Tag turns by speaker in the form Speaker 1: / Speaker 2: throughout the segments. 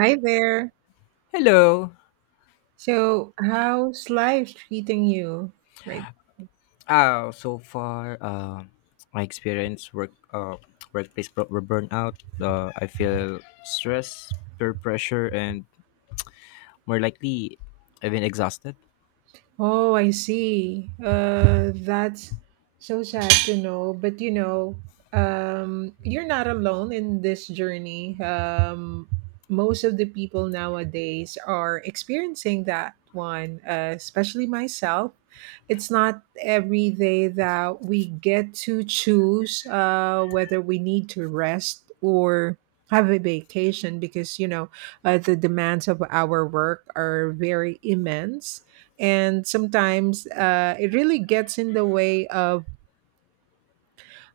Speaker 1: Hi there.
Speaker 2: Hello.
Speaker 1: So, how's life treating you right?
Speaker 2: So far, my experience work workplace burnout. I feel stress, peer pressure, and more likely, I've been exhausted.
Speaker 1: Oh, I see. That's so sad to know. But you know, you're not alone in this journey. Most of the people nowadays are experiencing that one, especially myself. It's not every day that we get to choose whether we need to rest or have a vacation because, the demands of our work are very immense, and sometimes it really gets in the way of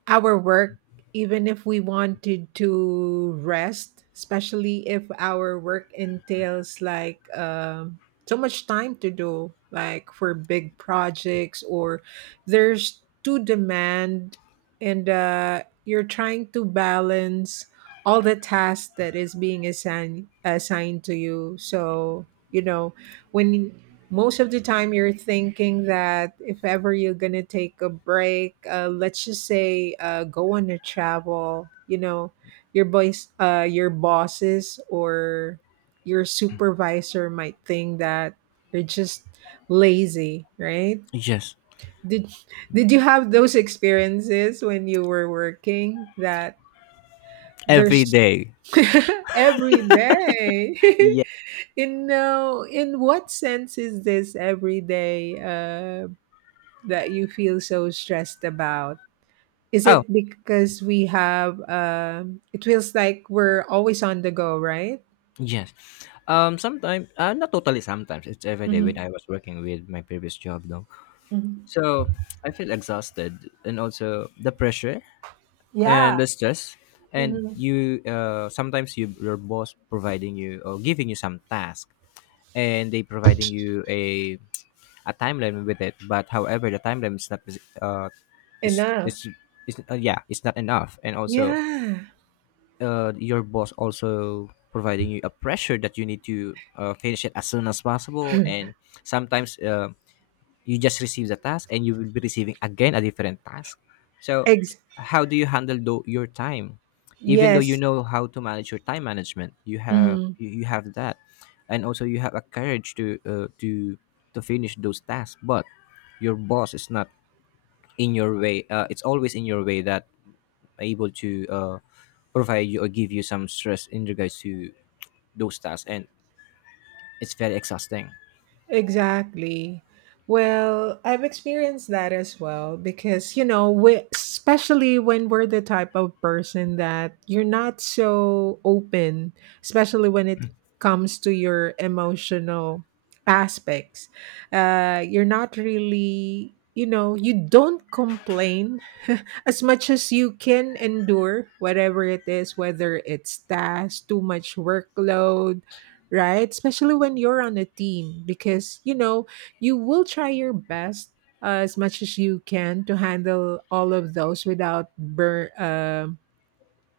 Speaker 1: our work, even if we wanted to rest, especially if our work entails like so much time to do, like for big projects, or there's too demand. And you're trying to balance all the tasks that is being assigned to you. So you know when most of the time you're thinking that if ever you're gonna take a break, let's just say go on a travel, your boys your bosses or your supervisor might think that you're just lazy, right?
Speaker 2: Yes,
Speaker 1: did did you have those experiences when you were working that
Speaker 2: every
Speaker 1: there's
Speaker 2: day.
Speaker 1: every day.
Speaker 2: Yeah.
Speaker 1: You know, in what sense is this everyday that you feel so stressed about? Is
Speaker 2: Oh,
Speaker 1: it because we have, it feels like we're always on the go, right?
Speaker 2: yes. Sometimes, not totally. Sometimes it's every day when
Speaker 1: Hmm.
Speaker 2: I was working with my previous job, though.
Speaker 1: Hmm.
Speaker 2: So I feel exhausted, and also the pressure and
Speaker 1: Yeah.
Speaker 2: the stress, and
Speaker 1: Hmm.
Speaker 2: you sometimes you, your boss providing you or giving you some task, and they providing you a timeline with it, but however the timeline is not uh is
Speaker 1: Enough.
Speaker 2: is yeah, it's not enough. And also
Speaker 1: Yeah.
Speaker 2: your boss also providing you a pressure that you need to finish it as soon as possible. And sometimes you just receive the task, and you will be receiving again a different task. So
Speaker 1: Ex-
Speaker 2: how do you handle your time, even though you
Speaker 1: yes.
Speaker 2: know how to manage your time management? You have
Speaker 1: Hmm.
Speaker 2: you have that. And also you have a courage to to finish those tasks, but your boss is not in your way. It's always in your way that able to provide you or give you some stress in regards to those tasks, and it's very exhausting.
Speaker 1: Exactly. Well, I've experienced that as well because, you know, we, especially when we're the type of person that you're not so open, especially when it comes to your emotional aspects. You're not really, you know, you don't complain as much as you can endure whatever it is, whether it's tasks, too much workload, right? Especially when you're on a team, because you know you will try your best as much as you can to handle all of those without burn,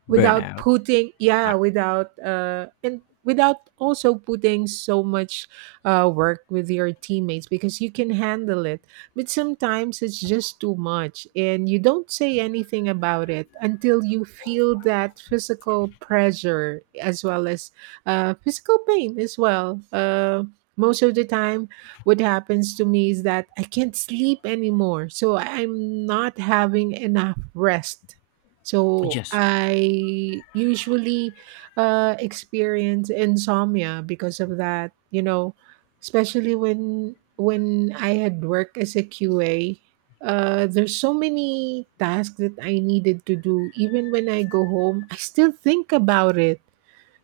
Speaker 1: without
Speaker 2: Burnout.
Speaker 1: putting, yeah,
Speaker 2: Ah,
Speaker 1: without and without also putting so much work with your teammates because you can handle it, but sometimes it's just too much and you don't say anything about it until you feel that physical pressure as well as physical pain as well. Most of the time what happens to me is that I can't sleep anymore, so I'm not having enough rest. So
Speaker 2: yes,
Speaker 1: I usually experience insomnia because of that, you know, especially when I had work as a QA. There's so many tasks that I needed to do. Even when I go home, I still think about it.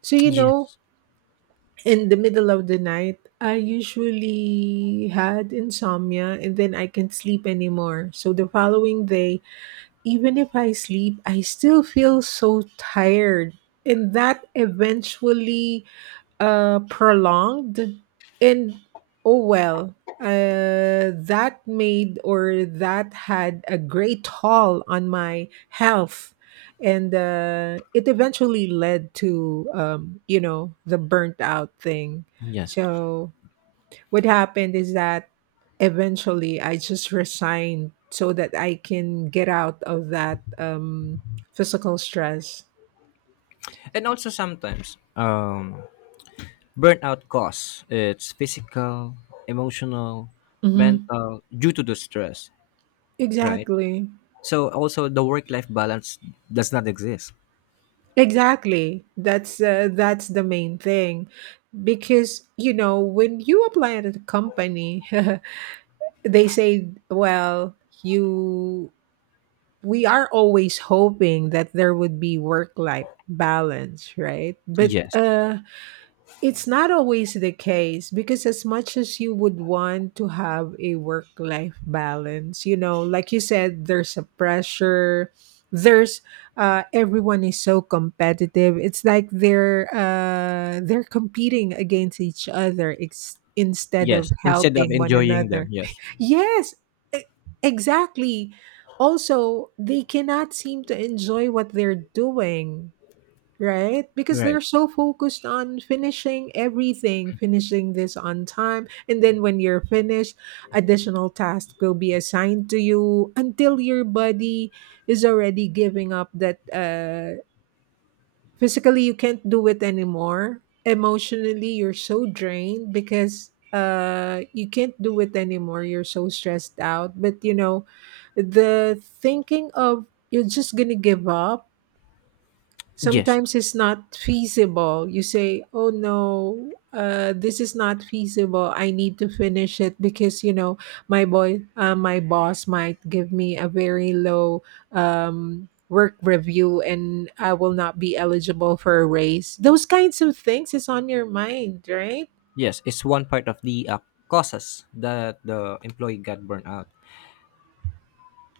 Speaker 1: So you know,
Speaker 2: yes,
Speaker 1: in the middle of the night, I usually had insomnia, and then I can't sleep anymore. So the following day, even if I sleep, I still feel so tired. And that eventually prolonged. And oh well, that made, or that had a great toll on my health. And it eventually led to, you know, the burnt out thing.
Speaker 2: yes.
Speaker 1: So what happened is that eventually I just resigned so that I can get out of that physical stress.
Speaker 2: And also sometimes burnout cause it's physical, emotional,
Speaker 1: Hmm.
Speaker 2: mental due to the stress, right?
Speaker 1: Exactly.
Speaker 2: So also the work-life balance does not exist.
Speaker 1: Exactly. That's the main thing because you know when you apply at a company, they say, well, you we are always hoping that there would be work life balance, right? But
Speaker 2: Yes.
Speaker 1: it's not always the case because, as much as you would want to have a work life balance, you know, like you said, there's a pressure. There's everyone is so competitive. It's like they're competing against each other ex- instead of
Speaker 2: Yes. Instead of
Speaker 1: helping one
Speaker 2: enjoying them,
Speaker 1: another.
Speaker 2: yes.
Speaker 1: Yes, e- exactly. Also, they cannot seem to enjoy what they're doing, right? Because
Speaker 2: Right.
Speaker 1: they're so focused on finishing everything, finishing this on time. And then when you're finished, additional tasks will be assigned to you until your body is already giving up, that physically you can't do it anymore. Emotionally, you're so drained because you can't do it anymore, you're so stressed out, but you know the thinking of you're just gonna give up
Speaker 2: Yes.
Speaker 1: sometimes it's not feasible. You say, "Oh no, this is not feasible. I need to finish it because you know my my boss might give me a very low work review, and I will not be eligible for a raise." Those kinds of things is on your mind, right?
Speaker 2: Yes. It's one part of the causes that the employee got burned out.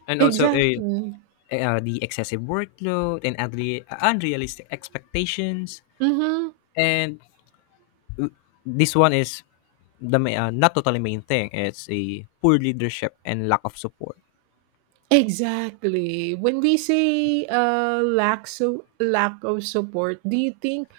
Speaker 2: And also
Speaker 1: Exactly.
Speaker 2: the excessive workload and unrealistic expectations.
Speaker 1: Mm-hmm.
Speaker 2: And this one is the not totally main thing. It's a poor leadership and lack of support.
Speaker 1: Exactly. When we say lack of support, do you think,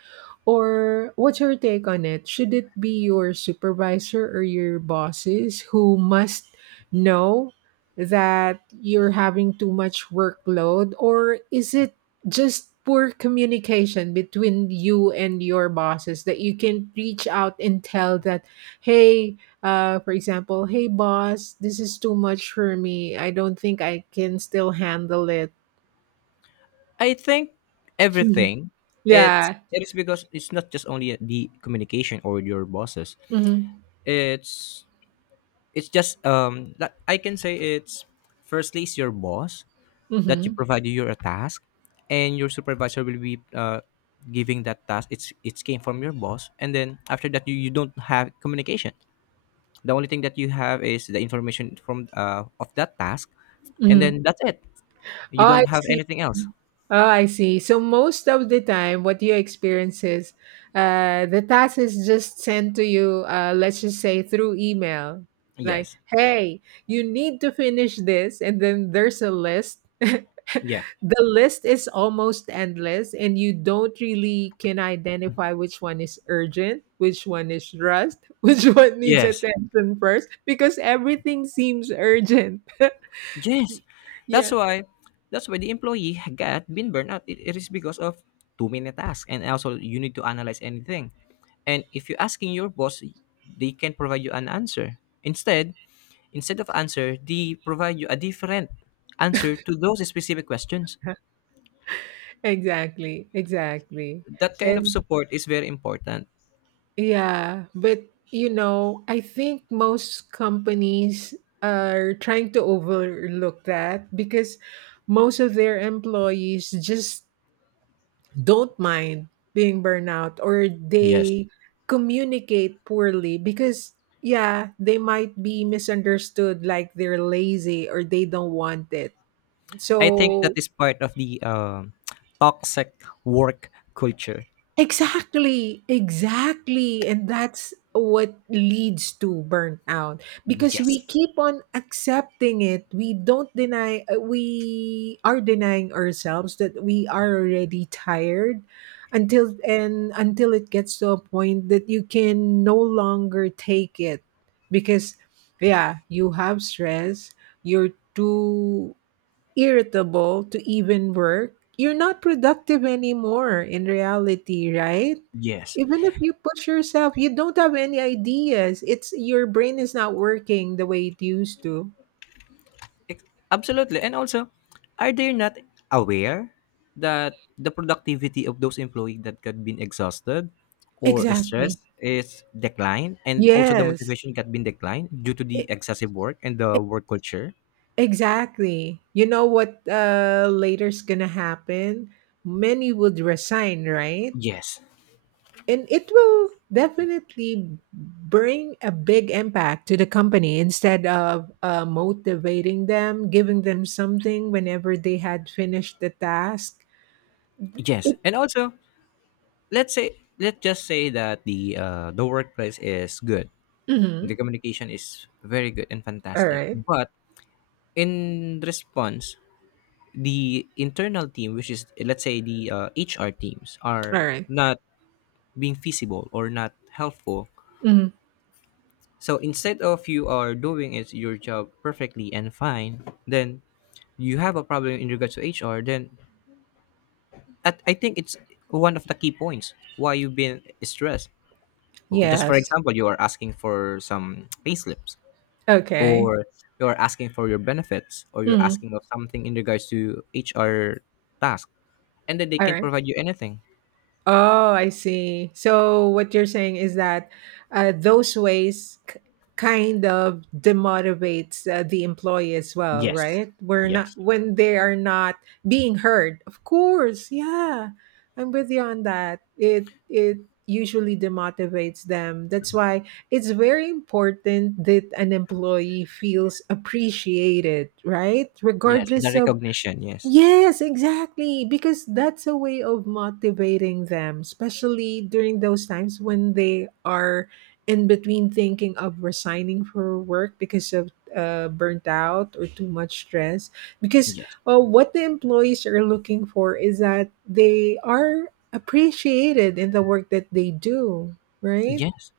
Speaker 1: or what's your take on it? Should it be your supervisor or your bosses who must know that you're having too much workload? Or is it just poor communication between you and your bosses that you can reach out and tell that, hey, for example, hey, boss, this is too much for me. I don't think I can still handle it.
Speaker 2: I think everything,
Speaker 1: Yeah.
Speaker 2: it is, because it's not just only the communication or your bosses.
Speaker 1: Mm-hmm.
Speaker 2: It's it's just that I can say it's firstly it's your boss that you
Speaker 1: Mm-hmm.
Speaker 2: provide you your task, and your supervisor will be giving that task. It's came from your boss, and then after that you don't have communication. The only thing that you have is the information from of that task, and
Speaker 1: Hmm.
Speaker 2: then that's it.
Speaker 1: Oh,
Speaker 2: You
Speaker 1: I
Speaker 2: don't have
Speaker 1: see.
Speaker 2: anything else.
Speaker 1: Oh, I see. So most of the time, what you experience is the task is just sent to you, let's just say through email. Like,
Speaker 2: Yes.
Speaker 1: hey, you need to finish this. And then there's a list. The
Speaker 2: Yeah.
Speaker 1: list is almost endless, and you don't really can identify which one is urgent, which one is rushed, which one needs
Speaker 2: Yes.
Speaker 1: attention first, because everything seems urgent. Y-
Speaker 2: Yes. That's
Speaker 1: yeah,
Speaker 2: why that's why the employee got been burned out. It is because of too many tasks, and also you need to analyze anything. And if you're asking your boss, they can provide you an answer. Instead, instead of answer, they provide you a different answer to those specific questions.
Speaker 1: exactly. Exactly.
Speaker 2: That kind of
Speaker 1: And
Speaker 2: support is very important.
Speaker 1: yeah, but you know, I think most companies are trying to overlook that because most of their employees just don't mind being burnout, or
Speaker 2: Yes.
Speaker 1: they communicate poorly because yeah, they might be misunderstood like they're lazy or they don't want it. Right.
Speaker 2: I think that
Speaker 1: So
Speaker 2: is part of the toxic work culture.
Speaker 1: exactly, exactly. And that's what leads to burnout because we
Speaker 2: Yes.
Speaker 1: keep on accepting it. We don't deny, we are denying ourselves that we are already tired until and until it gets to a point that you can no longer take it because yeah, you have stress, you're too irritable to even work, you're not productive anymore in reality, right?
Speaker 2: Yes.
Speaker 1: Even if you push yourself, you don't have any ideas. It's your brain is not working the way it used to.
Speaker 2: Ex- Absolutely. And also, are they not aware that the productivity of those employees that got been exhausted or
Speaker 1: Exactly.
Speaker 2: stressed is declined, and also the
Speaker 1: Yes.
Speaker 2: motivation got been declined due to the
Speaker 1: E-
Speaker 2: excessive work and the work culture?
Speaker 1: exactly. You know what later's going to happen? Many would resign, right?
Speaker 2: Yes.
Speaker 1: And it will definitely bring a big impact to the company instead of motivating them, giving them something whenever they had finished the task.
Speaker 2: Yes.
Speaker 1: It,
Speaker 2: And also, let's just say that the workplace is good. The
Speaker 1: mhm.
Speaker 2: communication is very good and
Speaker 1: All
Speaker 2: fantastic.
Speaker 1: right.
Speaker 2: But in response, the internal team, which is let's say the HR teams,
Speaker 1: All
Speaker 2: are
Speaker 1: right.
Speaker 2: not being feasible or not helpful.
Speaker 1: Mhm.
Speaker 2: So instead of you are doing is your job perfectly and fine, then you have a problem in regards to HR, then at, I think it's one of the key points why you've been stressed. Just for
Speaker 1: Yes.
Speaker 2: example, you are asking for some payslips,
Speaker 1: Okay.
Speaker 2: or you're asking for your benefits, or you're
Speaker 1: Mhm.
Speaker 2: asking of something in regards to HR task, and then they
Speaker 1: All
Speaker 2: can
Speaker 1: right.
Speaker 2: provide you anything.
Speaker 1: Oh, I see. So what you're saying is that those ways k- kind of demotivates the employee as well,
Speaker 2: Yes.
Speaker 1: right? We're not,
Speaker 2: Yes.
Speaker 1: when they are not being heard. Of course, yeah, I'm with you on that. It usually demotivates them. That's why it's very important that an employee feels appreciated, right?
Speaker 2: Yes, the
Speaker 1: Regardless of,
Speaker 2: recognition, yes.
Speaker 1: yes, exactly. Because that's a way of motivating them, especially during those times when they are in between thinking of resigning for work because of burnt out or too much stress. Because
Speaker 2: Yes.
Speaker 1: what the employees are looking for is that they are appreciated in the work that they do, right?
Speaker 2: Yes.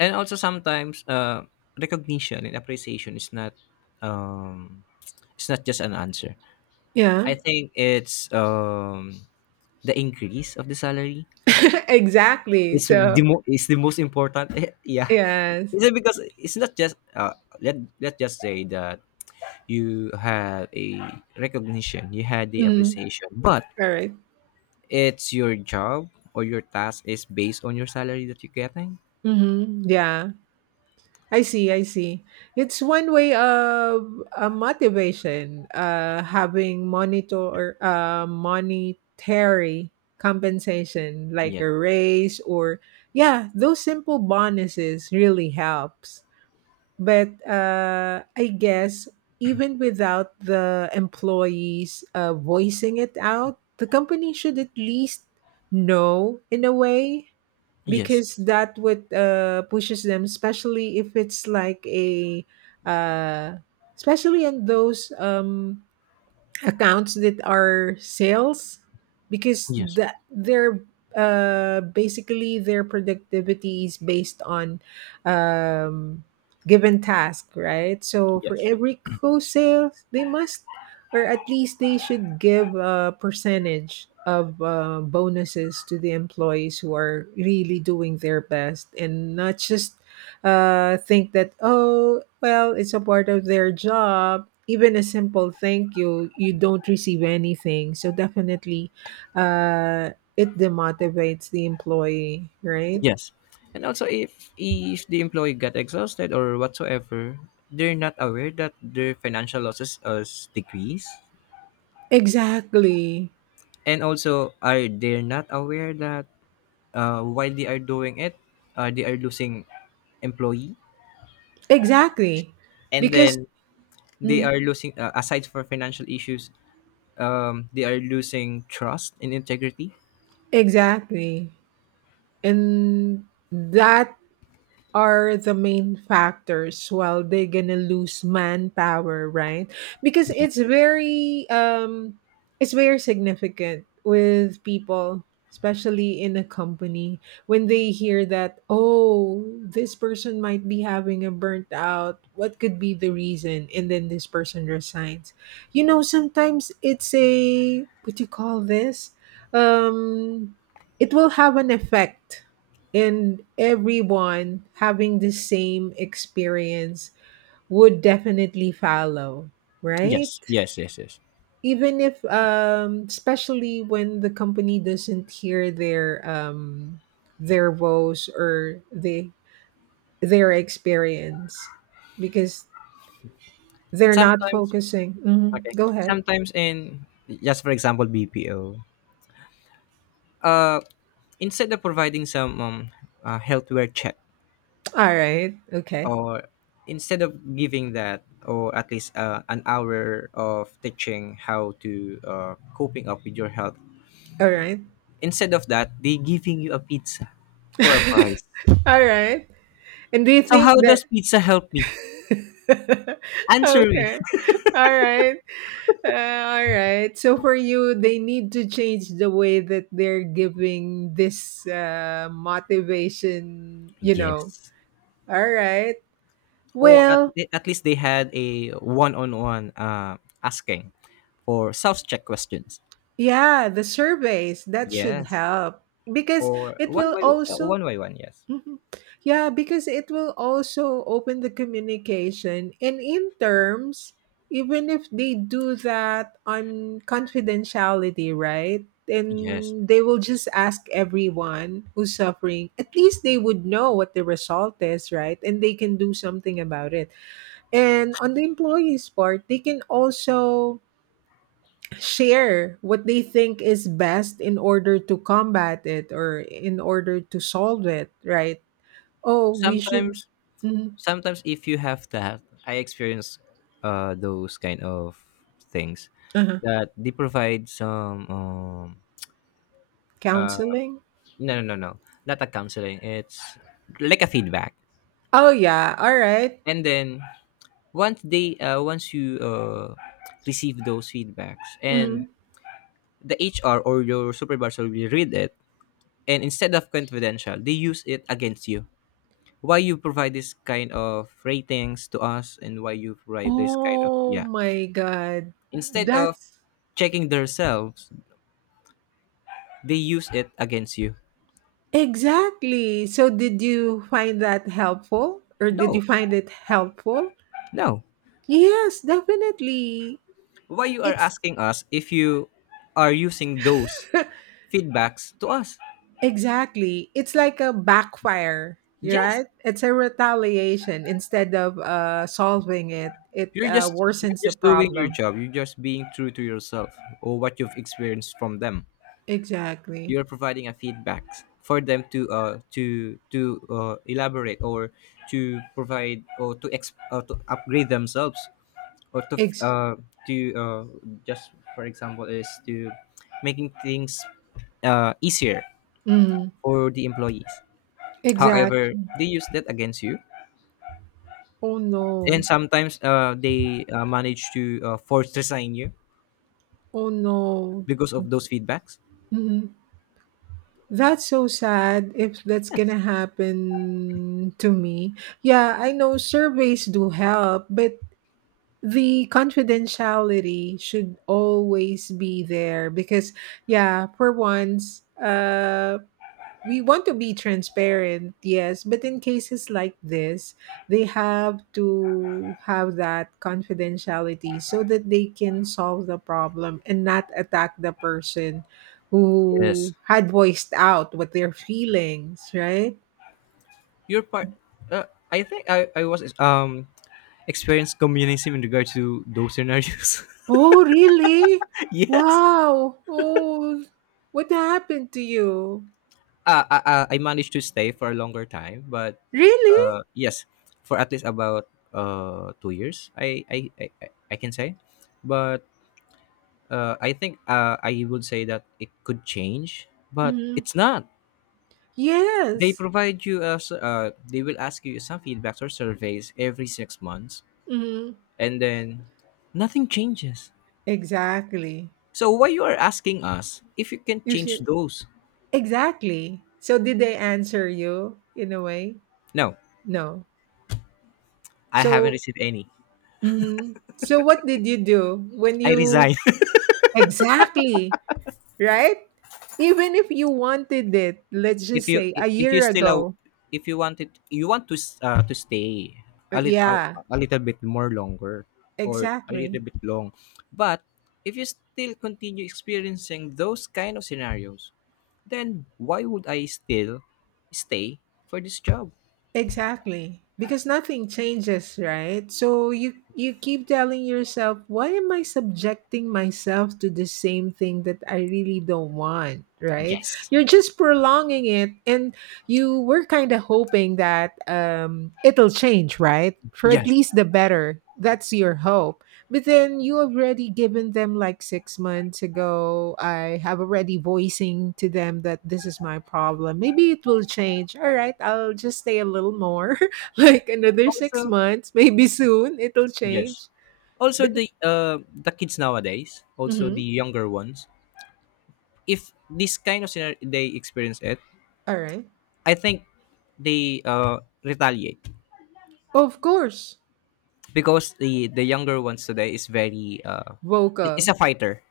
Speaker 2: And also sometimes recognition and appreciation is not um it's not just an answer.
Speaker 1: Yeah,
Speaker 2: I think it's the increase of the salary.
Speaker 1: exactly.
Speaker 2: It's the
Speaker 1: So,
Speaker 2: It's the most important. Yeah.
Speaker 1: yes.
Speaker 2: Is it because it's not just let let's just say that you had a recognition, you had the
Speaker 1: Mm,
Speaker 2: appreciation, but
Speaker 1: all right.
Speaker 2: it's your job or your task is based on your salary that you're getting.
Speaker 1: Mm-hmm. Yeah. I see, I see. It's one way of motivation, having monitor monetary compensation like
Speaker 2: Yes,
Speaker 1: a raise, or yeah, those simple bonuses really helps. But I guess even without the employees voicing it out, the company should at least know in a way,
Speaker 2: yes,
Speaker 1: because that would pushes them, especially if it's like a uh, especially in those accounts that are sales, because
Speaker 2: yes,
Speaker 1: that they're basically their productivity is based on um, given task, right? So for
Speaker 2: yes,
Speaker 1: every co-sales, they must, or at least they should give a percentage of bonuses to the employees who are really doing their best and not just think that oh well it's a part of their job, even a simple thank you, you don't receive anything. So definitely uh, it demotivates the employee, right?
Speaker 2: yes. And also, if the employee got exhausted or whatsoever, they're not aware that their financial losses has decreased,
Speaker 1: Exactly,
Speaker 2: and also are they're not aware that while they are doing it, they are losing employee.
Speaker 1: exactly,
Speaker 2: And
Speaker 1: because
Speaker 2: then they
Speaker 1: mhm,
Speaker 2: are losing aside for financial issues they are losing trust and integrity.
Speaker 1: exactly, and that are the main factors while they're gonna lose manpower, right? Because
Speaker 2: Yes,
Speaker 1: it's very significant with people, especially in a company, when they hear that oh this person might be having a burnt out, what could be the reason, and then this person resigns, you know, sometimes it's a, what do you call this, um it will have an effect, and everyone having the same experience would definitely follow,
Speaker 2: yes,
Speaker 1: right?
Speaker 2: yes, yes, yes.
Speaker 1: Even if especially when the company doesn't hear their woes or the their experience, because they're not
Speaker 2: Sometimes,
Speaker 1: focusing. Mhm.
Speaker 2: okay,
Speaker 1: Go ahead.
Speaker 2: sometimes in just for example BPO, uh, instead of providing some healthware check,
Speaker 1: All right, okay.
Speaker 2: or instead of giving that, or at least an hour of teaching how to coping up with your health,
Speaker 1: All right.
Speaker 2: instead of that they giving you a pizza for a price.
Speaker 1: All right. And do you
Speaker 2: So
Speaker 1: think
Speaker 2: how
Speaker 1: that
Speaker 2: does pizza help me? Answer me.
Speaker 1: okay. All right. Uh, all right. So for you, they need to change the way that they're giving this motivation, you know.
Speaker 2: Yes.
Speaker 1: All right.
Speaker 2: Or
Speaker 1: Well,
Speaker 2: at least they had a one-on-one asking for self-check questions.
Speaker 1: yeah, the surveys that should
Speaker 2: Yes.
Speaker 1: help because
Speaker 2: Or
Speaker 1: it
Speaker 2: one
Speaker 1: will
Speaker 2: by
Speaker 1: also,
Speaker 2: one by one, yes.
Speaker 1: mhm. Yeah, because it will also open the communication. And in terms, even if they do that on confidentiality, right?
Speaker 2: Yes.
Speaker 1: And they will just ask everyone who's suffering, at least they would know what the result is, right? And they can do something about it. And on the employees' part, they can also share what they think is best in order to combat it or in order to solve it, right? Oh, we should
Speaker 2: Sometimes,
Speaker 1: mhm,
Speaker 2: sometimes if you have that, I experience those kind of things
Speaker 1: uh-huh.
Speaker 2: that they provide some uh,
Speaker 1: Counseling?
Speaker 2: no no no no, not a counseling, it's like a feedback.
Speaker 1: Oh, yeah, alright.
Speaker 2: And then once they once you receive those feedbacks, and
Speaker 1: Mhm.
Speaker 2: the HR or your supervisor will read it, and instead of confidential, they use it against you. Why you provide this kind of ratings to us, and why you provide this kind of,
Speaker 1: Oh
Speaker 2: yeah.
Speaker 1: my god.
Speaker 2: Instead of
Speaker 1: That's
Speaker 2: checking themselves, they use it against you.
Speaker 1: exactly. So did you find that helpful or did you
Speaker 2: No.
Speaker 1: find it helpful?
Speaker 2: No.
Speaker 1: Yes, definitely.
Speaker 2: Why you are
Speaker 1: It's
Speaker 2: asking us if you are using those feedbacks to us?
Speaker 1: exactly. It's like a backfire,
Speaker 2: Yes.
Speaker 1: right? It's a retaliation instead of solving it. It
Speaker 2: You're just you're
Speaker 1: worsens the
Speaker 2: just doing your
Speaker 1: problem.
Speaker 2: job. You're just being true to yourself or what you've experienced from them.
Speaker 1: Exactly.
Speaker 2: You're providing a feedback for them to elaborate, or to provide, or to upgrade themselves, or to
Speaker 1: Ex-
Speaker 2: to uh, just for example is to making things easier
Speaker 1: mhm.
Speaker 2: for the employees. However,
Speaker 1: Exactly.
Speaker 2: they use that against you,
Speaker 1: Oh
Speaker 2: and
Speaker 1: no.
Speaker 2: sometimes they manage to force resign you
Speaker 1: Oh no.
Speaker 2: because of those feedbacks.
Speaker 1: hmm That's so sad if that's
Speaker 2: Yes.
Speaker 1: gonna happen to me. Yeah, I know surveys do help, but the confidentiality should always be there because yeah, for once, we want to be transparent, yes, but in cases like this, they have to have that confidentiality so that they can solve the problem and not attack the person who
Speaker 2: Yes.
Speaker 1: had voiced out what their feelings, right?
Speaker 2: Your part. Uh, I think I was experience communism in regard to those scenarios.
Speaker 1: Oh, really?
Speaker 2: Yes,
Speaker 1: Wow. Oh, what happened to you?
Speaker 2: I managed to stay for a longer time, but
Speaker 1: Really?
Speaker 2: yes, for at least about two years, I can say, but I think I would say that it could change, but
Speaker 1: Hmm
Speaker 2: it's not. They
Speaker 1: Yes.
Speaker 2: provide you as they will ask you some feedbacks or surveys every six months,
Speaker 1: hmm
Speaker 2: and then nothing changes.
Speaker 1: Exactly.
Speaker 2: So why you are asking us if you can
Speaker 1: You see.
Speaker 2: change those?
Speaker 1: Exactly. So did they answer you in a way?
Speaker 2: No,
Speaker 1: No.
Speaker 2: I haven't
Speaker 1: So
Speaker 2: received any.
Speaker 1: mhm. So what did you do when
Speaker 2: I
Speaker 1: you
Speaker 2: resign.
Speaker 1: exactly, right? Even if you wanted it, let's
Speaker 2: If
Speaker 1: just
Speaker 2: you
Speaker 1: say a year
Speaker 2: still
Speaker 1: ago.
Speaker 2: if you want it, you want to to stay a little a,
Speaker 1: Yeah,
Speaker 2: a little bit more longer, or a
Speaker 1: exactly.
Speaker 2: little bit long. But if you still continue experiencing those kind of scenarios, then why would I still stay for this job?
Speaker 1: Exactly. Because nothing changes, right? So you keep telling yourself, why am I subjecting myself to the same thing that I really don't want, right?
Speaker 2: Yes.
Speaker 1: You're just prolonging it and you were kind of hoping that it'll change, right? For at
Speaker 2: Yes.
Speaker 1: least the better. That's your hope. But then you already given them like 6 months ago. I have already voicing to them that this is my problem. Maybe it will change. All right, I'll just stay a little more, like another six
Speaker 2: Also,
Speaker 1: months. Maybe soon it'll
Speaker 2: yes.
Speaker 1: change.
Speaker 2: Also
Speaker 1: But
Speaker 2: the kids nowadays, also the
Speaker 1: mhm,
Speaker 2: younger ones, if this kind of scenario they experience it,
Speaker 1: all right,
Speaker 2: I think they retaliate
Speaker 1: of course,
Speaker 2: because the younger ones today is very is
Speaker 1: vocal.
Speaker 2: a fighter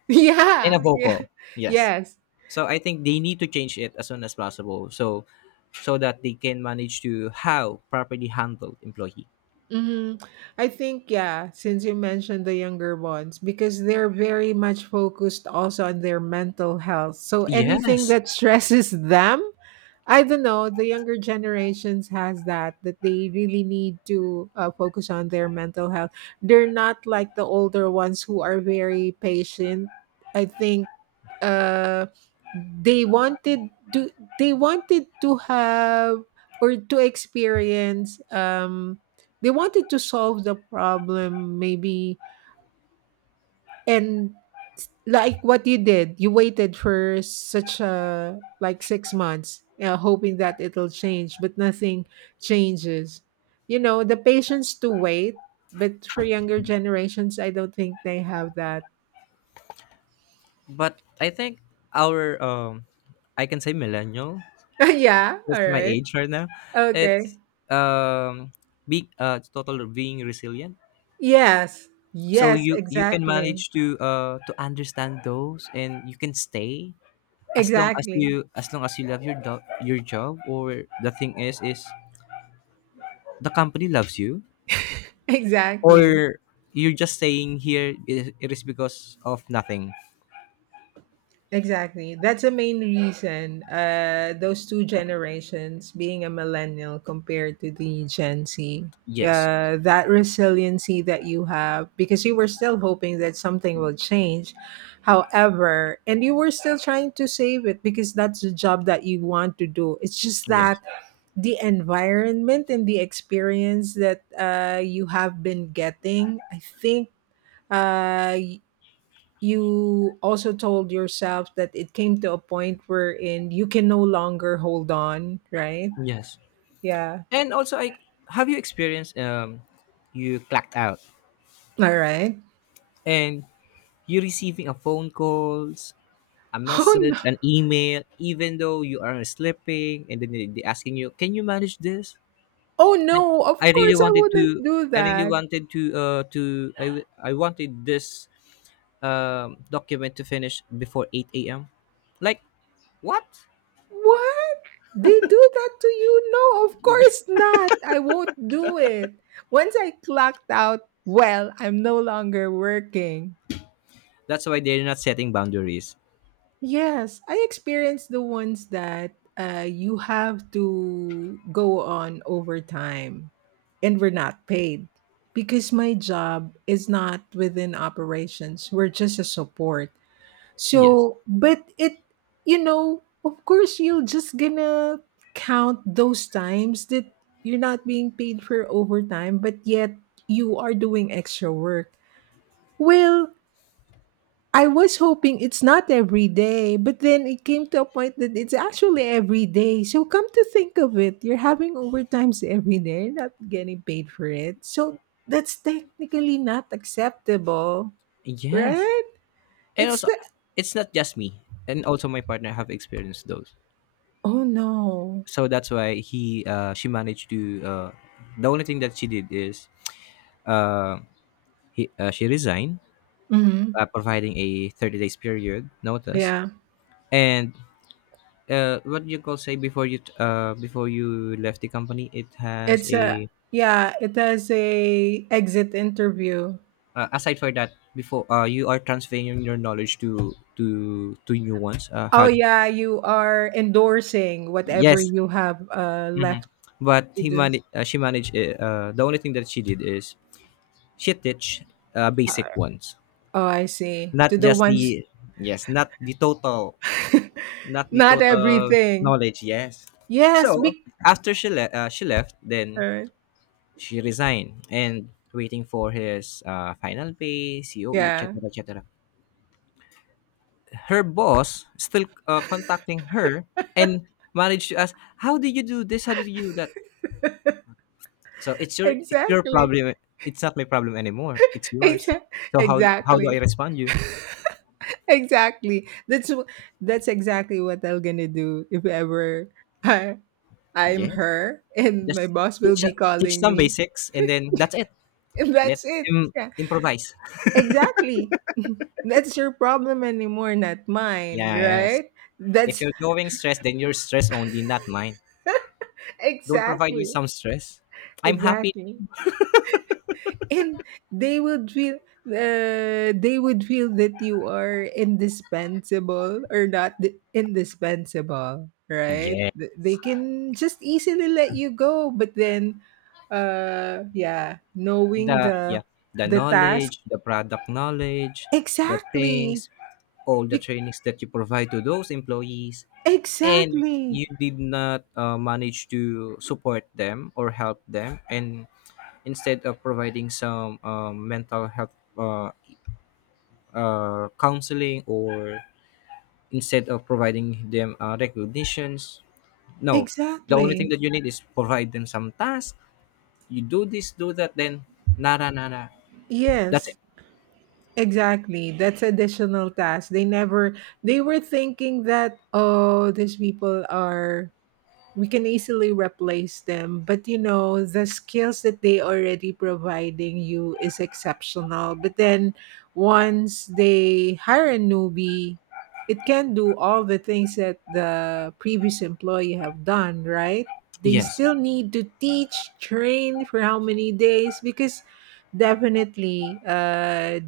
Speaker 2: and a
Speaker 1: Yeah, yeah,
Speaker 2: vocal. Yes.
Speaker 1: yes.
Speaker 2: So I think they need to change it as soon as possible. So so that they can manage to how properly handle employee.
Speaker 1: Mhm. I think yeah, since you mentioned the younger ones because they're very much focused also on their mental health. So anything
Speaker 2: Yes,
Speaker 1: that stresses them I don't know. The younger generations has that that they really need to focus on their mental health. They're not like the older ones who are very patient. I think uh, they wanted to they wanted to have or to experience. They wanted to solve the problem maybe and like what you did you waited for such a like 6 months hoping that it'll change but nothing changes you know the patience to wait but for younger generations I don't think they have that
Speaker 2: but I think our I can say millennial.
Speaker 1: yeah all
Speaker 2: It's my
Speaker 1: right
Speaker 2: age right now.
Speaker 1: okay
Speaker 2: It's um, be total being resilient.
Speaker 1: yes
Speaker 2: So
Speaker 1: yes
Speaker 2: you can manage
Speaker 1: exactly
Speaker 2: to understand those, and you can stay as long as you,
Speaker 1: exactly
Speaker 2: as long as you love your job, or the thing is the company loves you,
Speaker 1: exactly.
Speaker 2: or you're just staying here. It is because of nothing.
Speaker 1: Exactly. That's the main reason. Those two generations, being a millennial compared to the Gen Z,
Speaker 2: Yes.
Speaker 1: that resiliency that you have, because you were still hoping that something will change. However, and you were still trying to save it because that's the job that you want to do. It's just
Speaker 2: Yes.
Speaker 1: that the environment and the experience that you have been getting, I think. Uh, you also told yourself that it came to a point wherein you can no longer hold on, right?
Speaker 2: Yes.
Speaker 1: Yeah.
Speaker 2: And also, I, have you experienced you clacked out?
Speaker 1: All right.
Speaker 2: And you're receiving a phone calls, a
Speaker 1: Oh no.
Speaker 2: message, an email, even though you are sleeping, and then they asking you, "Can you manage this?"
Speaker 1: Oh
Speaker 2: Like,
Speaker 1: no, of
Speaker 2: I really
Speaker 1: course I
Speaker 2: wanted to,
Speaker 1: wouldn't do
Speaker 2: I really
Speaker 1: that.
Speaker 2: wanted to, I wanted this document to finish before eight a.m. Like what?
Speaker 1: What? They do that to you? No, of course not. I won't do it. Once I clocked out, well, I'm no longer working.
Speaker 2: That's why they're not setting boundaries.
Speaker 1: Yes, I experienced the ones that you have to go on overtime and we're not paid because my job is not within operations. We're just a support.
Speaker 2: Yes.
Speaker 1: So, but you know, of course, you're just gonna count those times that you're not being paid for overtime, but yet you are doing extra work. Well, I was hoping it's not every day, but then it came to a point that it's actually every day. So come to think of it, you're having overtimes every day, you're not getting paid for it. So that's technically not acceptable,
Speaker 2: Yes.
Speaker 1: right?
Speaker 2: And
Speaker 1: It's
Speaker 2: also,
Speaker 1: the
Speaker 2: it's not just me, and also my partner have experienced those.
Speaker 1: oh no.
Speaker 2: So that's why he she managed to the only thing that she did is uh, she resigned,
Speaker 1: hmm
Speaker 2: providing a 30 days period notice.
Speaker 1: Yeah.
Speaker 2: And what do you call say, before you before you left the company, it has
Speaker 1: It's a
Speaker 2: a
Speaker 1: yeah, it has a exit interview.
Speaker 2: aside for that, before you are transferring your knowledge to new ones,
Speaker 1: Oh
Speaker 2: how.
Speaker 1: yeah, you are endorsing whatever
Speaker 2: Yes.
Speaker 1: you have
Speaker 2: Hmm.
Speaker 1: left
Speaker 2: But
Speaker 1: to
Speaker 2: he
Speaker 1: do.
Speaker 2: managed she managed the only thing that she did is she teach
Speaker 1: Uh,
Speaker 2: basic ones.
Speaker 1: Oh, I see.
Speaker 2: Not
Speaker 1: To the
Speaker 2: just the,
Speaker 1: ones
Speaker 2: yes, not the total, not the
Speaker 1: Not
Speaker 2: total
Speaker 1: everything.
Speaker 2: knowledge, yes. So,
Speaker 1: Yes, big
Speaker 2: after she left, then
Speaker 1: turn.
Speaker 2: she resigned and waiting for his final pay, COE, et
Speaker 1: Yeah.
Speaker 2: cetera, et cetera. Her boss still contacting her and managed to ask, "How did you do this? How did you do that?" So it's your
Speaker 1: Exactly.
Speaker 2: problem. It's not my problem anymore. It's yours.
Speaker 1: Exa-
Speaker 2: So how do I
Speaker 1: Exactly.
Speaker 2: respond you?
Speaker 1: Exactly. That's wh- that's exactly what I'm gonna do if ever I I'm
Speaker 2: Yes,
Speaker 1: her and my
Speaker 2: just
Speaker 1: boss will
Speaker 2: teach
Speaker 1: be
Speaker 2: teach
Speaker 1: calling
Speaker 2: some
Speaker 1: me.
Speaker 2: basics, and then that's it.
Speaker 1: And
Speaker 2: Let
Speaker 1: that's it.
Speaker 2: him
Speaker 1: Yeah.
Speaker 2: improvise.
Speaker 1: Exactly. That's your problem anymore, not mine,
Speaker 2: Yeah, yes.
Speaker 1: right?
Speaker 2: If
Speaker 1: That's
Speaker 2: you're going stress, then you're stress only, not mine. Don't provide me
Speaker 1: exactly.
Speaker 2: some stress. I'm happy.
Speaker 1: Exactly. And they would feel they would feel that you are indispensable or not d- indispensable right.
Speaker 2: Yeah.
Speaker 1: Th- they can just easily let you go but then yeah knowing
Speaker 2: The yeah. The
Speaker 1: the task
Speaker 2: knowledge, the product knowledge, the
Speaker 1: exactly
Speaker 2: things, all the
Speaker 1: Be-
Speaker 2: trainings that you provide to those employees, and you
Speaker 1: exactly
Speaker 2: did not manage to support them or help them, and instead of providing some mental health counseling, or instead of providing them recognitions. No, the only thing
Speaker 1: exactly
Speaker 2: that you need is provide them some task. You do this, do that, then nara nara. That's
Speaker 1: yes
Speaker 2: it.
Speaker 1: exactly that's additional task they never they were thinking that oh these people are we can easily replace them but you know the skills that they already providing you is exceptional but then once they hire a newbie it can do all the things that the previous employee have done right they
Speaker 2: Yes,
Speaker 1: still need to teach train for how many days because definitely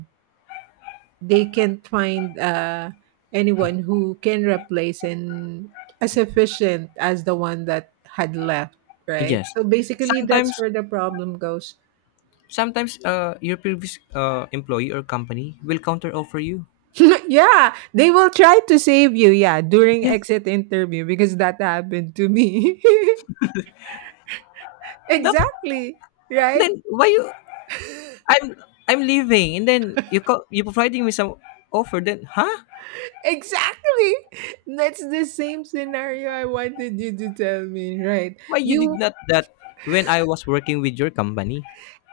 Speaker 1: they can't find anyone who can replace and as efficient as the one that had left right
Speaker 2: yes.
Speaker 1: so basically that's
Speaker 2: Sometimes,
Speaker 1: where the problem goes.
Speaker 2: sometimes, your previous employee or company will counter offer you.
Speaker 1: Yeah they will try to save you yeah during
Speaker 2: Yes,
Speaker 1: exit interview because that happened to me
Speaker 2: that's,
Speaker 1: exactly right
Speaker 2: then why you I'm I'm leaving, and then you providing me some offer, then, huh?
Speaker 1: exactly that's the same scenario I wanted you to tell me right
Speaker 2: Why you did
Speaker 1: you.
Speaker 2: not that when I was working with your company?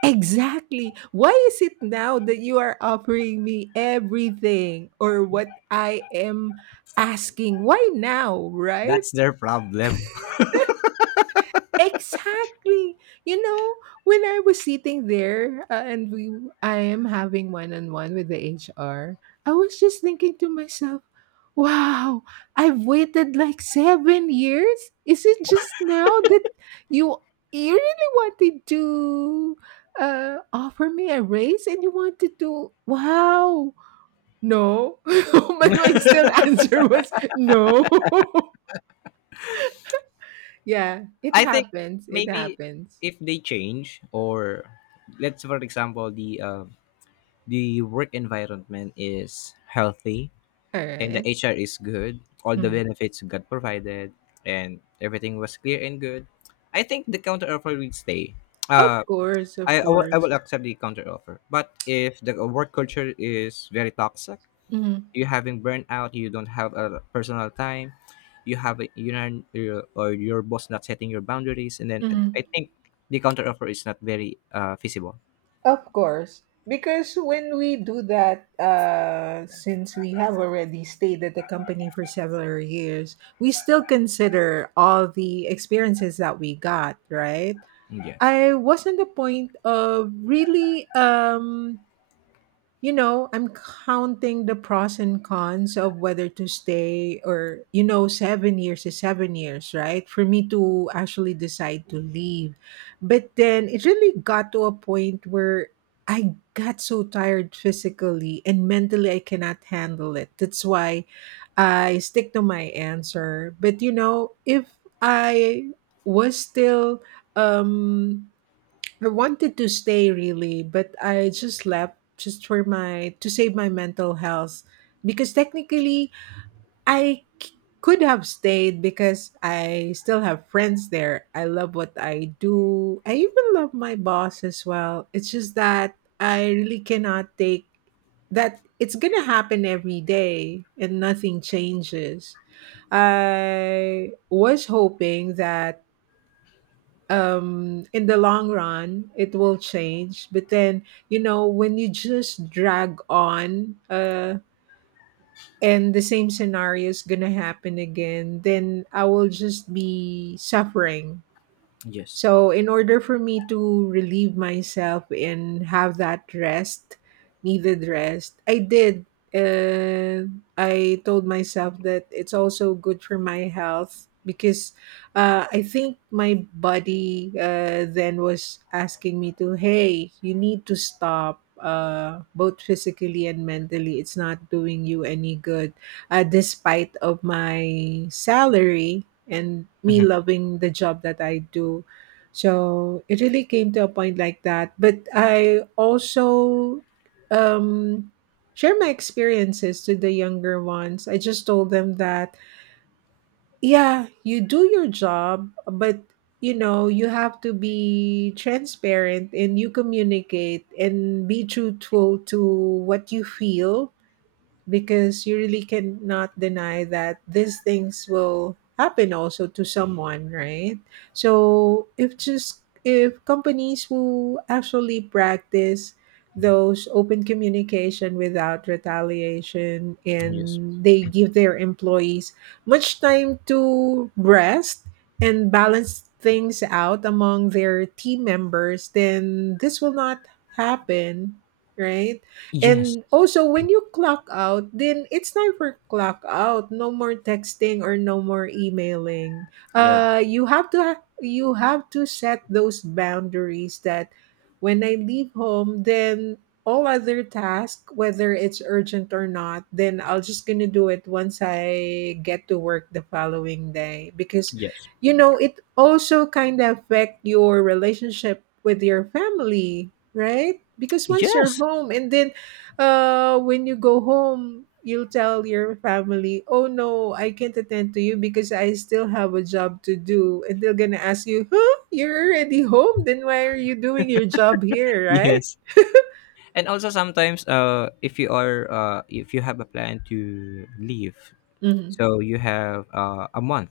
Speaker 1: Exactly. Why is it now that you are offering me everything or what I am asking? Why now, right?
Speaker 2: That's their problem.
Speaker 1: Exactly. You know, when I was sitting there and we I am having one-on-one with the HR, I was just thinking to myself, "Wow, I've waited like 7 years. Is it just now that you you really wanted to offer me a raise and you wanted to Wow. No." but my still answer was no. Yeah, it
Speaker 2: I think
Speaker 1: happens. It
Speaker 2: maybe
Speaker 1: happens.
Speaker 2: if they change, or let's for example the work environment is healthy
Speaker 1: All
Speaker 2: and the
Speaker 1: right.
Speaker 2: HR is good, all the
Speaker 1: Mhm.
Speaker 2: benefits got provided and everything was clear and good, I think the counter offer will stay.
Speaker 1: Of
Speaker 2: Uh
Speaker 1: course, of
Speaker 2: I, I will I
Speaker 1: course.
Speaker 2: will accept the counter offer. But if the work culture is very toxic,
Speaker 1: Mhm,
Speaker 2: you having burnout, you don't have a personal time, you have a, or your boss not setting your boundaries, and then I
Speaker 1: mhm.
Speaker 2: think the counter offer is not very feasible.
Speaker 1: Of course. Because when we do that, since we have already stayed at the company for several years, we still consider all the experiences that we got, right?
Speaker 2: Yes.
Speaker 1: I was on the point of really you know, I'm counting the pros and cons of whether to stay or, you know, 7 years is 7 years, right? For me to actually decide to leave. But then it really got to a point where I got so tired physically and mentally I cannot handle it. That's why I stick to my answer. But, you know, if I was still um I wanted to stay really, but I just left just for my to save my mental health because technically I c- could have stayed because I still have friends there. I love what I do. I even love my boss as well. It's just that I really cannot take that it's going to happen every day and nothing changes. I was hoping that in the long run it will change but then you know when you just drag on and the same scenario is gonna happen again then I will just be suffering
Speaker 2: Yes.
Speaker 1: so, in order for me to relieve myself and have that rest, needed rest, I did. And I told myself that it's also good for my health because I think my body then was asking me to, hey, you need to stop. Both physically and mentally, it's not doing you any good. Despite of my salary and me
Speaker 2: Mhm.
Speaker 1: loving the job that I do, so it really came to a point like that. But I also um, share my experiences to the younger ones. I just told them that, yeah, you do your job, but you know, you have to be transparent and you communicate and be truthful to what you feel because you really cannot deny that these things will happen also to someone right so if just if companies will actually practice those open communication without retaliation
Speaker 2: Yes.
Speaker 1: and they give their employees much time to rest and balance things out among their team members then this will not happen right
Speaker 2: Yes.
Speaker 1: and also, when you clock out, then it's time for clock out. No more texting or no more emailing.
Speaker 2: Yes.
Speaker 1: You have to ha- you have to set those boundaries that when I leave home, then all other tasks, whether it's urgent or not, then I'll just gonna do it once I get to work the following day because
Speaker 2: Yes.
Speaker 1: you know it also kind of affect your relationship with your family, right? Because once you're
Speaker 2: Yes.
Speaker 1: home and then when you go home you'll tell your family oh no I can't attend to you because I still have a job to do and they're gonna ask you huh you're already home then why are you doing your job here right
Speaker 2: Yes. And also sometimes, if you have a plan to leave,
Speaker 1: mm-hmm.
Speaker 2: so you have a month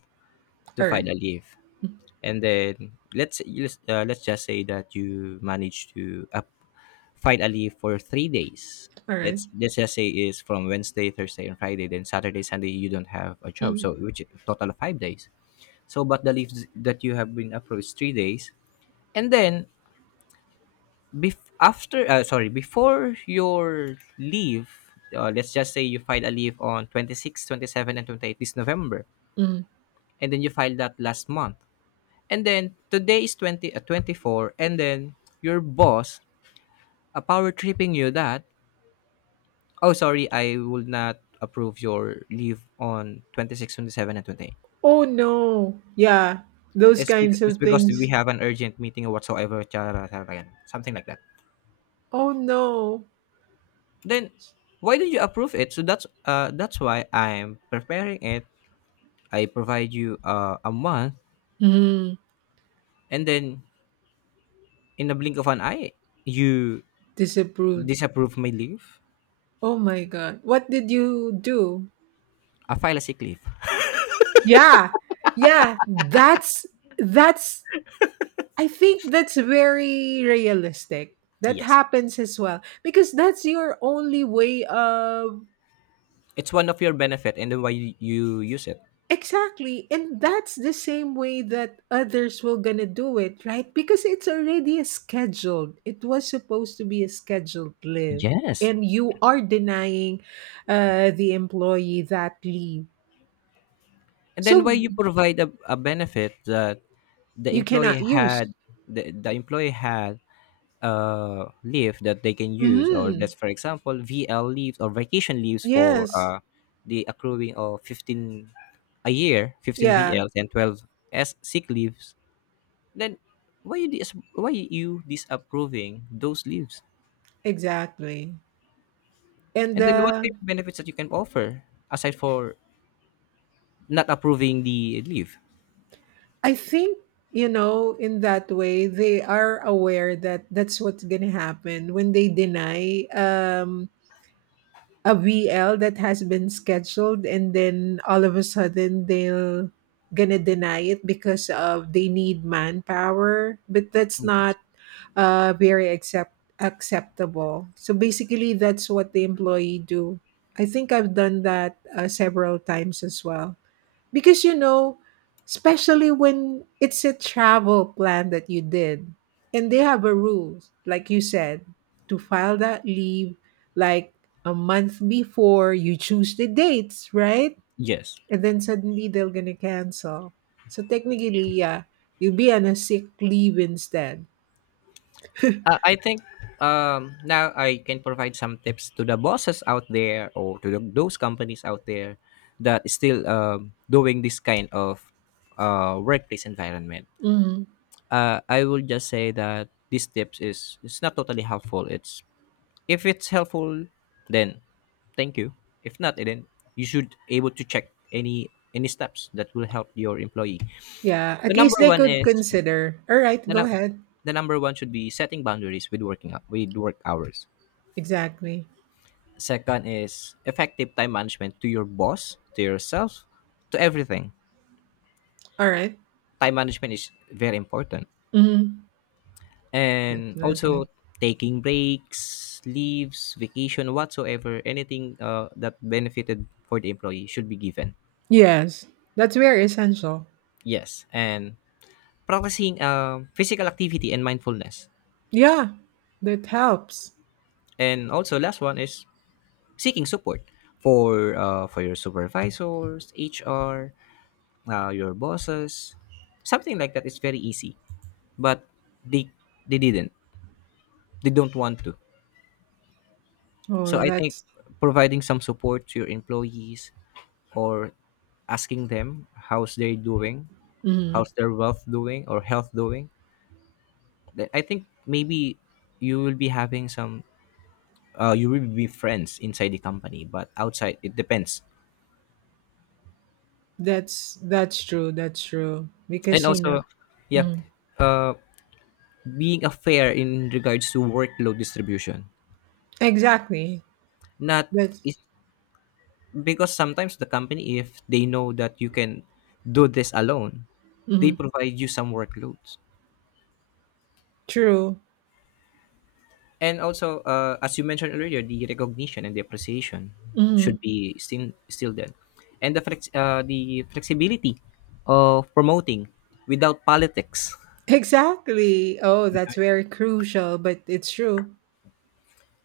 Speaker 2: to
Speaker 1: All right
Speaker 2: file a leave, and then let's just say that you manage to up finally for 3 days.
Speaker 1: all right
Speaker 2: Let's just say is from Wednesday, Thursday, and Friday, then Saturday, Sunday you don't have a job, so
Speaker 1: mm-hmm.
Speaker 2: which is total of 5 days. So but the leaves that you have been approved is 3 days, and then after, sorry, before your leave, let's just say you file a leave on 26, 27, and 28 this November,
Speaker 1: Mm-hmm.
Speaker 2: and then you filed that last month. And then today is 20 24, and then your boss power tripping you that, "Oh, sorry, I will not approve your leave on 26, 27 and 28.
Speaker 1: Oh no yeah those
Speaker 2: It's because,
Speaker 1: kinds of things
Speaker 2: we have an urgent meeting or whatsoever, charara, charara, yan, something like that."
Speaker 1: oh no
Speaker 2: Then why did you approve it? So that's why I'm preparing it. I provide you a month,
Speaker 1: mm,
Speaker 2: and then in the blink of an eye you
Speaker 1: disapproved
Speaker 2: disapprove my leave.
Speaker 1: oh my god what did you do
Speaker 2: I file a sick leave.
Speaker 1: yeah yeah that's that's I think that's very realistic. That
Speaker 2: Yes.
Speaker 1: happens as well because that's your only way of
Speaker 2: It's one of your benefit, and then why you use it.
Speaker 1: exactly and that's the same way that others will gonna do it right because it's already a scheduled it was supposed to be a scheduled leave
Speaker 2: Yes.
Speaker 1: and you are denying the employee that leave
Speaker 2: And then
Speaker 1: so
Speaker 2: why you provide a benefit that the
Speaker 1: you cannot
Speaker 2: employee
Speaker 1: use
Speaker 2: had the employee had leave that they can use, or
Speaker 1: hmm
Speaker 2: that's, for example, VL leaves or vacation leaves for
Speaker 1: yes
Speaker 2: the accruing of 15 a year, 15
Speaker 1: yeah
Speaker 2: VLs and 12 s sick leaves, then why you disapproving those leaves,
Speaker 1: exactly and
Speaker 2: and then what kind of benefits that you can offer, aside for not approving the leave?
Speaker 1: I think, you know, in that way, they are aware that that's what's going to happen when they deny a VL that has been scheduled and then all of a sudden they'll going to deny it because of they need manpower. But that's not
Speaker 2: Yes.
Speaker 1: very accept- acceptable. So basically, that's what the employee do. I think I've done that several times as well. Because you know, especially when it's a travel plan that you did and they have a rule, like you said, to file that leave like a month before you choose the dates, right?
Speaker 2: Yes.
Speaker 1: And then suddenly they're gonna cancel. So technically, yeah, you'll be on a sick leave instead.
Speaker 2: I think, now I can provide some tips to the bosses out there, or to those companies out there that is still doing this kind of workplace environment.
Speaker 1: Hmm
Speaker 2: I will just say that these tips is, it's not totally helpful. It's If it's helpful, then thank you. If not, eh, then you should able to check any steps that will help your employee.
Speaker 1: Yeah,
Speaker 2: The
Speaker 1: at least
Speaker 2: number
Speaker 1: they
Speaker 2: one
Speaker 1: could
Speaker 2: is
Speaker 1: consider. All right,
Speaker 2: The,
Speaker 1: go
Speaker 2: num-
Speaker 1: ahead.
Speaker 2: the number one should be setting boundaries with with work hours.
Speaker 1: Exactly.
Speaker 2: Second is effective time management, to your boss, to yourself, to everything.
Speaker 1: All right.
Speaker 2: Time management is very important.
Speaker 1: Mm-hmm.
Speaker 2: And also
Speaker 1: Definitely.
Speaker 2: taking breaks, leaves, vacation, whatsoever, anything that benefited for the employee should be given.
Speaker 1: Yes, that's very essential.
Speaker 2: Yes, and practicing physical activity and mindfulness.
Speaker 1: Yeah, that helps.
Speaker 2: And also last one is seeking support for your supervisors, HR, your bosses, something like that. It's very easy, but they they didn't. They don't want to. So
Speaker 1: Oh,
Speaker 2: I think
Speaker 1: that's
Speaker 2: providing some support to your employees, or asking them how's they doing,
Speaker 1: mhm.
Speaker 2: how's their wealth doing or health doing. Then I think maybe you will be having some. You will be friends inside the company, but outside it depends.
Speaker 1: That's true. That's true
Speaker 2: And
Speaker 1: because you know
Speaker 2: also, yeah,
Speaker 1: mhm.
Speaker 2: uh, being a fair in regards to workload distribution.
Speaker 1: exactly.
Speaker 2: Not
Speaker 1: That's
Speaker 2: is because sometimes the company, if they know that you can do this alone, they
Speaker 1: mhm.
Speaker 2: provide you some workloads.
Speaker 1: true.
Speaker 2: And also, as you mentioned earlier, the recognition and the appreciation should
Speaker 1: Mhm.
Speaker 2: be still there, and the flexibility of promoting without politics.
Speaker 1: Exactly. Oh, that's very crucial, but it's true.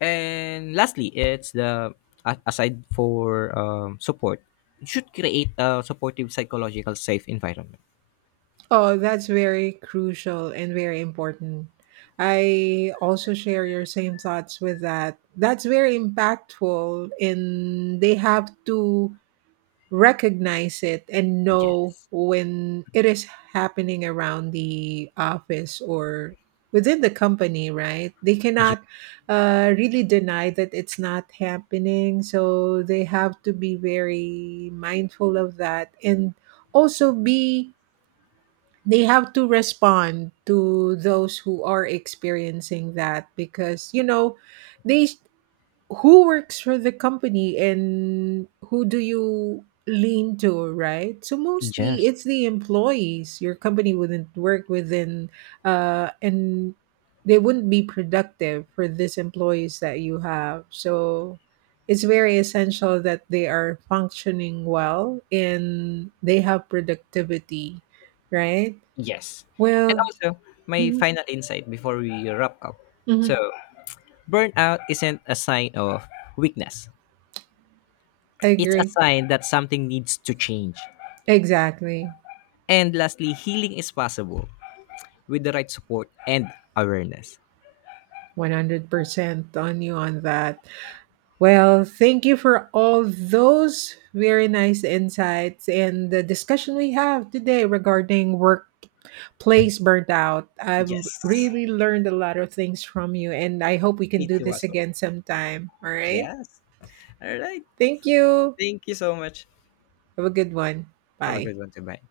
Speaker 2: And lastly, it's aside for support, you should create a supportive, psychological, safe environment.
Speaker 1: Oh, that's very crucial and very important. I also share your same thoughts with that. That's very impactful, and they have to recognize it and know
Speaker 2: Yes.
Speaker 1: when it is happening around the office or within the company right they
Speaker 2: Ye-
Speaker 1: cannot really deny that it's not happening so they have to be very mindful of that and also be they have to respond to those who are experiencing that because you know they who works for the company and who do you lean to right so mostly
Speaker 2: Yes.
Speaker 1: it's the employees your company wouldn't work within and they wouldn't be productive for these employees that you have so it's very essential that they are functioning well and they have productivity right
Speaker 2: Yes. And
Speaker 1: well
Speaker 2: also, my
Speaker 1: mhm,
Speaker 2: final insight before we wrap up. So,
Speaker 1: mhm,
Speaker 2: burnout isn't a sign of weakness,
Speaker 1: I
Speaker 2: it's a
Speaker 1: agree
Speaker 2: sign that something needs to change.
Speaker 1: exactly
Speaker 2: And lastly, healing is possible with the right support and awareness.
Speaker 1: 100% on you on that. Well, thank you for all those very nice insights and the discussion we have today regarding workplace burnout. I've
Speaker 2: Yes.
Speaker 1: really learned a lot of things from you, and I hope we can
Speaker 2: Me
Speaker 1: do
Speaker 2: too,
Speaker 1: this
Speaker 2: as well.
Speaker 1: again sometime. All right.
Speaker 2: Yes. All right.
Speaker 1: Thank you.
Speaker 2: Thank you so much.
Speaker 1: Have a good one.
Speaker 2: Have a
Speaker 1: Bye.
Speaker 2: good one too. Bye.